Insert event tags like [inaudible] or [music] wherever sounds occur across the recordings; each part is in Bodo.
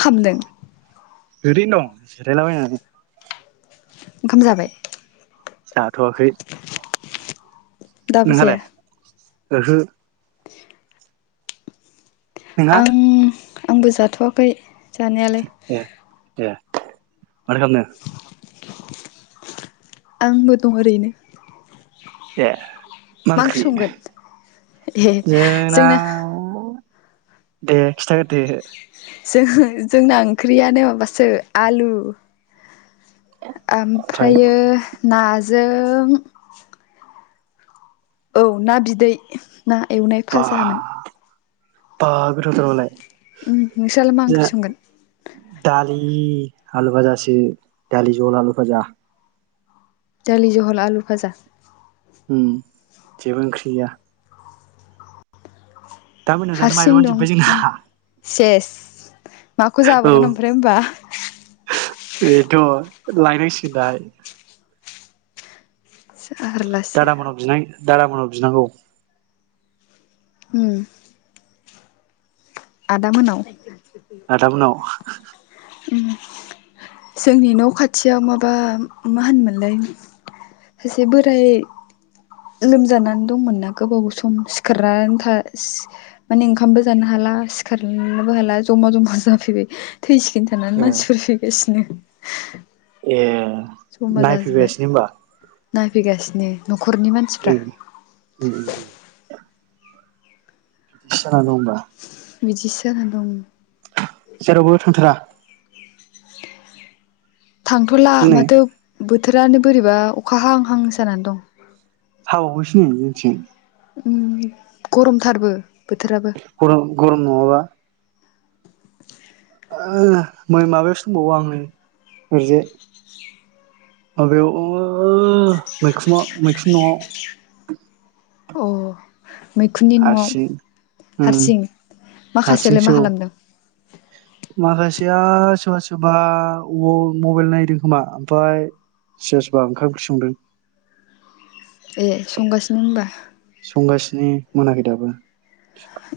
खामदों ओरै दं जिरायलाबायनानै ओंखाम जाबाय? जाथ'वाखै दाबो नोंहालाय? जाया ओहो [inaudible] नोंहा आं आंबो जाथ'वाखै जानायालाय माथौ खामनो? आंबो दं ओरैनो एह मा ओंख्रि संगोन ए जोंना दे खिथा दे जों-जोंना ओंख्रियानो माबासो आलु ओमफ्रायो नाजों औ ना बिदै ना एवनाय बा फाजामोन बा गोथावथारलाय उ नोंसोरलाय मा ओंख्रि संगोन? दालि आलु भाजासो दालि जल आलु भाजा दालि जहल आलु फाजा उम जेबो ओंख्रिया मोनायाव जानो हारसिं माइरंआनो दं जोब्बाय जोंना नों सेस माखौ औ जाबावगोन ओमफ्राय होनबा? बेथ' लायनांसिगौ दाय जारलासो दादामोनाव बिनांगौ उम आदा मोनाव आदामुनाव । ओम जोंनि न' खाथियाव माबा मा होनमोनलाय सासे बोराय। लोमजानान दंमोन ना गोबाव सम सिखारना आनथा सि माने ओंखामबो जानो हाला सि-खारनोबो हाला जमा जमा जाफैबाय। थैसिगोन थानानै ओ मानसिफोर फैगासिनो। [inaudible] ऐ। बा जमा जाजोब्बाय नायफैबायसिनो होमबा। नायफैगासिनो नख--। ओम ओम ओम। बिदिसो जाना दं ओमबा। बिदिसो जाना दं। जेरावबो थांथारा। थांथ'ला दिनै माथो बोथ--। बोथोरानो बोरैबा अखा हाआं हांसो जानानै दं। हाबावबायसो नै जोंथिं ओम गरमथारबो। बोथोराबो। नोआबा। [inaudible] ओं ना मै माबायाव सोंबावो आं नै ओरैजाय। माबायाव अओ ओ मैखुमाव। मैखुन न'आव। अह। मैखुननि न'आव हारसिं उम हारसिं माखासेआलाय मा हारसिंसो औ खालामदों। माखासेया सोरबा सोरबा औवअ मबाइल नायदों खोमा ओमफाय सोसबा ओंखाम ओंख्रि संदों। ए संगासिनो होमबा सं गासिनि मोनाखै दाबो।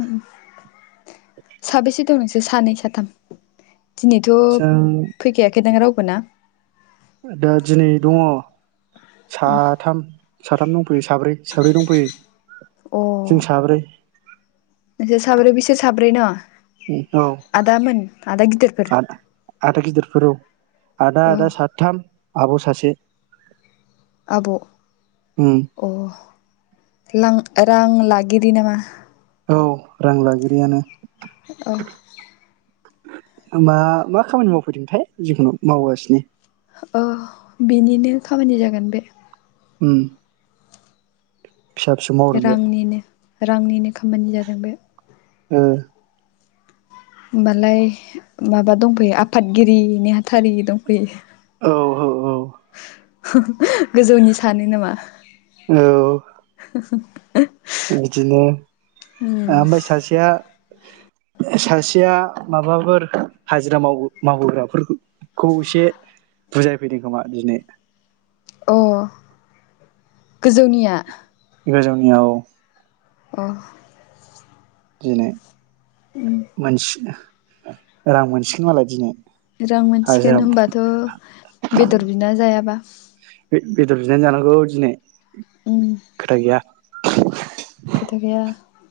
ओम। साबेसे दं नोंसो सानै साथाम। दिनैथ' जों फैखायाखैदां राव फोना। ओ दा दिनै दङ। साथाम साथाम दं फै साब्रै साब्रै दंफैयो अ जों साब्रै नोंसोर साब्रै बिसोर साब्रै नामा औ आदामोन आदा गिदिरफोर आदा गिदिरफोर औ आदा अ आदा साथाम आब सासे आब उम अ लां रां लागिरि नामा औ रां लागिरियानो औ मा मा खामानि मावफैदोंथाय जिखुनु मावगासिनो औ बेनिनो खामानि जागोन बे ओम रांनिनो रांनिनो खा मानि जागोन बे ओ होमबालाय माबा दंफैयो आफादगिरि नेहाथारि दंफैयो औ औ औ गोजौनि सानो नामा औ [unintelligible] बिदिनो उम ओमफाय सासेया सासेया माबाफोर हाजिरा मावबो मावबोग्राफोरखौ एसे बुजायफैदों खोमा दिनै अ गोजौनिया गोजौनिया औ अह दिनै मानसिना रां मोनसिगोन मालाय दिनै रां मोनसिगोन हाजिरा होमबाथ बेदर बिना जायाबा बे बेदर बिनानै जानांगौ दिनै उम खोथा गैया [unintelligible] [unintelligible] खोथा गैया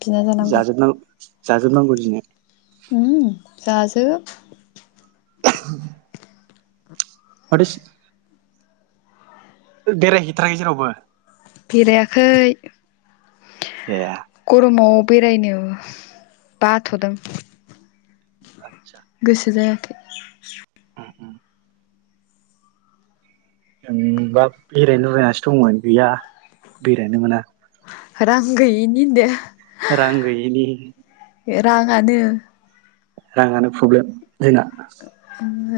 बिना जानांगौ जाजोबनांगौ जाजोबनांगौ दिनै उम जाजोब [unintelligible] [unintelligible] बेराय हैथाराखै जेरावबो बेरायाखै ए गरमब बेरायनो बाथ'दों आतसा गोसो जाया। [inaudible] जोंबा बेरायनो लुबैनानैसो दंमोन गैया बेरायनो मोना। रां गैयिनि होनदो। रां गैयिनि रांङानो। राङानो प्रब्लेम जोंना।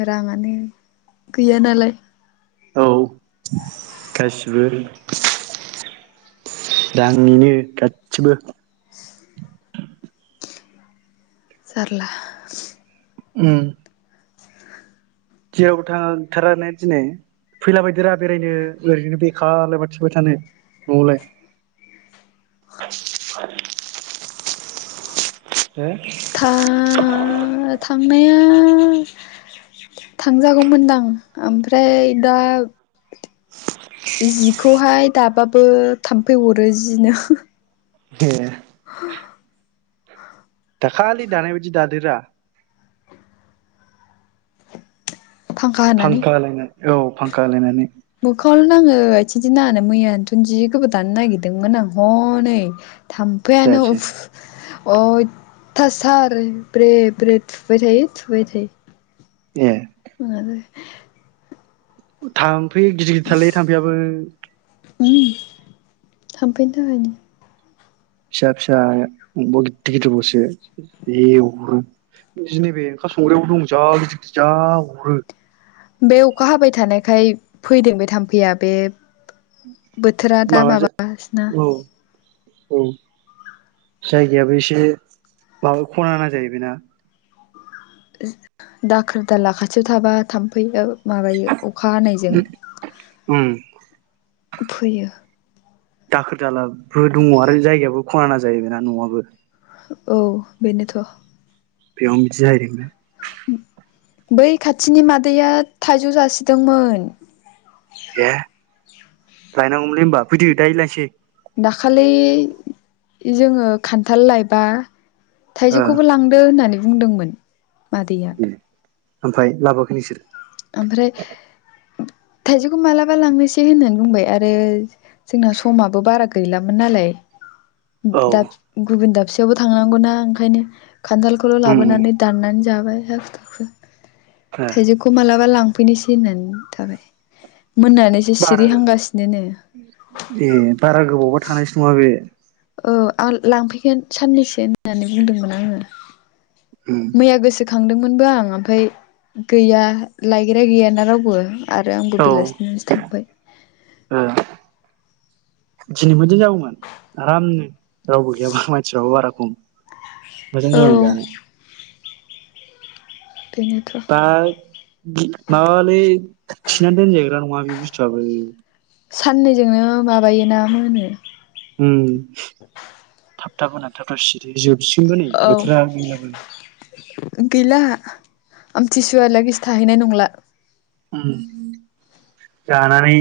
राङानो गैया नालाय। औ गासिबो रांनिनो गासिबो। जारला। उम। जेरावबो थांथारा ने दिनै फैला बायदोरा बेरायनो ओरैनो बेखारलाय माथो थाबाय थानो न'आवलाय। [inaudible] [inaudible] था थांनाय थांजागौमोनदां ओमफ्राय दा जि खौहाय दाबाबो थाम्फै अरो जिनो। ए [inaudible] दाखालि दानाय बादि दादोरा। फांखा होलायनानै। औ फांखा होलायनानै। मोखांल' नाङो आथिंथि नाङानो मैयानोथ' जि गोबाव दानो नागिरदोंमोन आं हनै थाम्फैआनो जायासै अयथासार ब्रे ब्रे थुबाय थायो थुबाय थायो। ए। [inaudible] [inaudible] थाम्फै गिदिर गिदिर थारलै थाम्फैयाबो। थामफैनि थाखायनो। फिसा फिसा गिदिर गिदिर बावसो जि अरो नैबे ओंखाम संग्रायावबो दं जा गिदिर गिदिर जा अरो। बे अखा हाबाय थानायखाय फैदों बे थाम्फैया बे बोथोरा दा माबा जा माबागासिनोना। औ औ जायगायाबो एसे माबा खना ना जाहैबायना। दाखोर दाला खाथियाव थाबा थाम्फैयाबो माबायो अखा हानायजों। उम फैयो। दाखोर दालाबो दङ आरो जायगायाबो खनाना जाहैबायना न'आबो। औ बेनोथ' बेयावनो बिदि जाहैदों बे । बै खाथिनि मादैया थाइजौ जासिदोंमोन। ए लायनांगौमोनलै होनबा फैदो दायो लायनोसै। दाखालि जोङो खान्थाल लायबा ओ थाइजौखौबो लांदो होननानै बुंदोंमोन मादैया ओमफ्राय लाबोआखै नोंसोरो? ओमफ्राय थाइजौखौ मालाबा लांनोसै होननानै बुंबाय आरो जोंना समाबो बारा गैलामोन नालाय औ दाब गुबुन दाब सेयावबो थांनांगौ ना ओंखायनो खान्थालखौल' उम लाबोनानै दाननानै जाब बाय हाखु दाखु ओ थाइजौखौ मालाबा लांफैनोसै होननानै थाबाय मोननानैसो बारा सिरिहांगासिनो नो बा थानायसो नङा बे औ आ लांफैगोन साननैसो होननानै बुंदोंमोन आङो उम मैया गोसो खांदोंमोनबो आं ओमफ्राय गैया लायग्राया गैयाना रावबो आरो आंबो औ बेलासिनासो थांबाय दिनैबो मोजां जागौमोन आरामनो रावबो गैयाबा मानसिफ्राबो बारा खम मोजां औ जागौमोन जानो बेनोथ' बा गि माबालै थिनानै दोनजग्रा नङा बे बुस्थुआबो साननैजोंनो माबायोना मोनो उम [inaudible] थाब थाब मोनना थाब थाब सिरि जोब सिगोनबो नै औ बोथोरा गैलाबो आमथिसुवालागिसो थाहैनाय नंला उम जानानै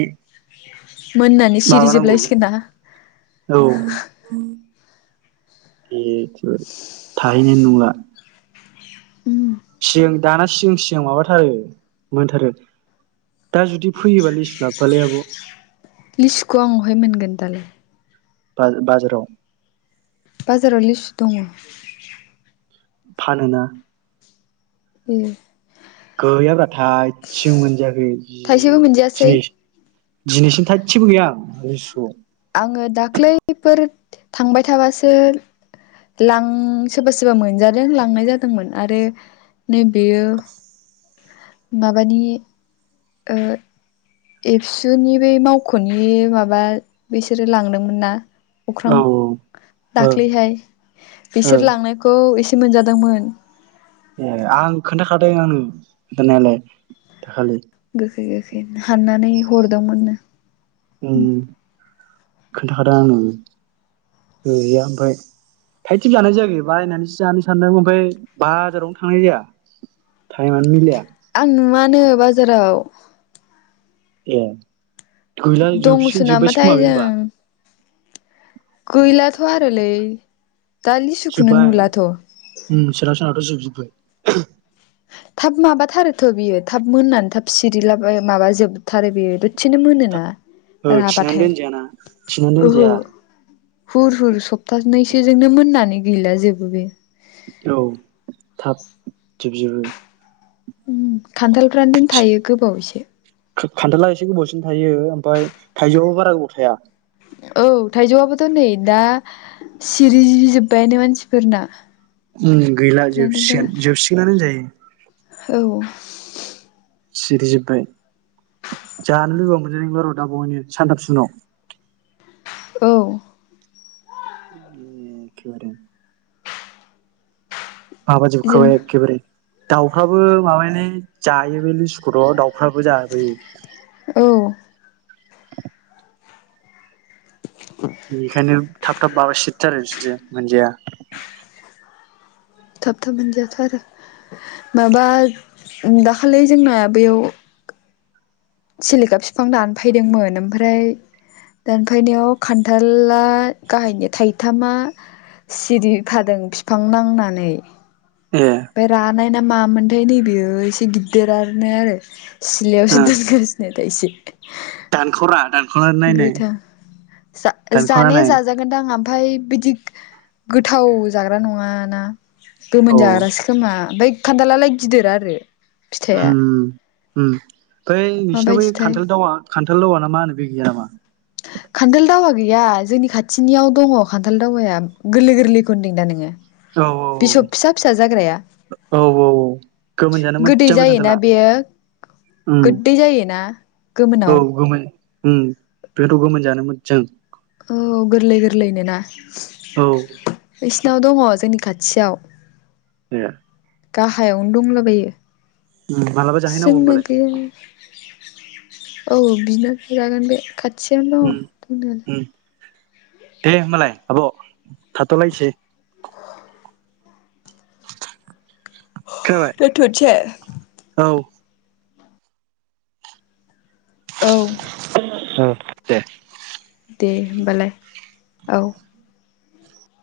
मोननानै माबानांगौ सिरिजोबलायसिगोनना? बे [unintelligible] था थाहैनाय नंला उम सिगां दाना सिगां सिगां माबाथारो मोनथारो दा जुदि फैयोबा लिसु लाबोफालै आब' लिसुखौ आं वहाय मोनगोन दालाय बाज-बाजाराव बाजाराव लिसु दङ फानोना। एह गोयाब्रा। थायसे मोनजाखै जि थाइसेबो मोनजायासै दिनैस दिनैसिम थायसेबो गैया आं लिसुखौ। आङो दाख्लैफोर थांबाय थाबासो लां सोरबा सोरबा मोनजादों लांनाय जादोंमोन आरो नैबेयो माबानि ओ एबसुनि बे मावख'नि माबा बिसोरो लांदोंमोन ना। अख्रां औ ओ दाख्लैहाय ओ बिसोर लांनायखौ एसे मोनजादोंमोन। ए आं खोन्थाखादों आंनो खोनथानायालाय दाखालि। गोखै गोखै हाननानै हरदोंमोन। उम। खोन्थाखादों आंनो गैया ओमफ्राय थाइसेबो जानाय जायाखै बायनानैसो जानो सानदों ओमफाय बाजारावनो थांनाय जाया टाइमानो मिलाया। आं नुवानो बाज जेराव ए गैला दङसो जोबसिगोन जोब्बायसो खोमा नामाथाय बे होमबा जों गैलाथ'आरोलै दा लिसुखौनो जोब्बाय नुलाथ'। जोबबाय। थाब माबाथारोथ' बियो थाब मोननानै थाब सिरिला बा माबाजोबथारो बेयो द' था ओ औ थिनानै दोनजायाना थिनानै ओहो दोनजाया। हुर हुर सप्तानैसो जोंनो मोननानै गैला जोबो बे औ थाब जोबजोबो। उम खान्थाल। फ्रानदेन थायो गोबाव एसे खा-खान्थाला एसे गोबावसिम थायो ओमफाय थाइजौआबो बारा गोबाव थाया। औ थाइजौआबोथ' नै दा सिरिजोबबायानो मानसिफोरना‌। उम गैला जोबसिगोन जोबसिगोनानो होनजायो। औ। सिरिजोब्बाय जानो लुबैबाबो मोनजानाय नंला र' दाबावैनो सानथासो उनाव। औ। एखेबारे जों माबाजोबखाबाय एखेबारे। दाउफ्राबो माबानो जायो बे लिसुखौट'दाउ हाबुजाबै औ बेनिखायनो थाब थाब माबा सिदथार बिदि मोनजाया। थाब थाब मोनजायाथ' आरो माबा दाखालि जोंना बेयाव सिलिखा बिफां दानफैदोंमोन ओमफ्राय दानफैनायाव खान्थला गाहायनि थाइथामा सिरिफादों बिफां नांनानै। ए बे रानाय ना मा मोनथाय नै बेयो एसे गिददिरनो आरो सिलायावसो दोनगासिनो एसि दान गोथां दानख'ना जा-जानाया नाय जाजागोनदां आमफाय बिदि गोथाव जाग्रा नङाना गोमोन औ जाग्रासो खोमा ओमफाय खान्थालालाय गिदिर आरो। फिथाइया ओम ओम बै नोंसिनाव बै माबायदिथाय खान्थाल दावा खान्थाल दावा ना मा होनो बे गैया नामा? खान्थाल दावा गैया जोंनि खाथिनियाव दङ खान्थाल दावाया गोरलै गोरलैखौ होनदों दा नोङो? औ बिसब फिसा फिसा जाग्राया औ औ गोमोन जानो गोदै मोजां बे खान्थाला जायोना बेयो उम गोदै जायोना औ गोमोनाव? गोमोन उम बेथ' गोमोन जानो मोजां औ गोरलै गोरलैनोना औ बिसिनाव दङ जोंनि खाथियाव [unintelligible] गाहायावनो दंलाबायो उम मालाबा सों जाहैनांगौ होमबालाय नोगोर औ बिनो बिजागोन बे खाथि थियावनो उम दङ [unintelligible] उम दे होनबालाय आब' थाथ' लायसै खोनाबाय दोनथ'नसै? औ औ [inaudible] औ दे दे होमबालाय औ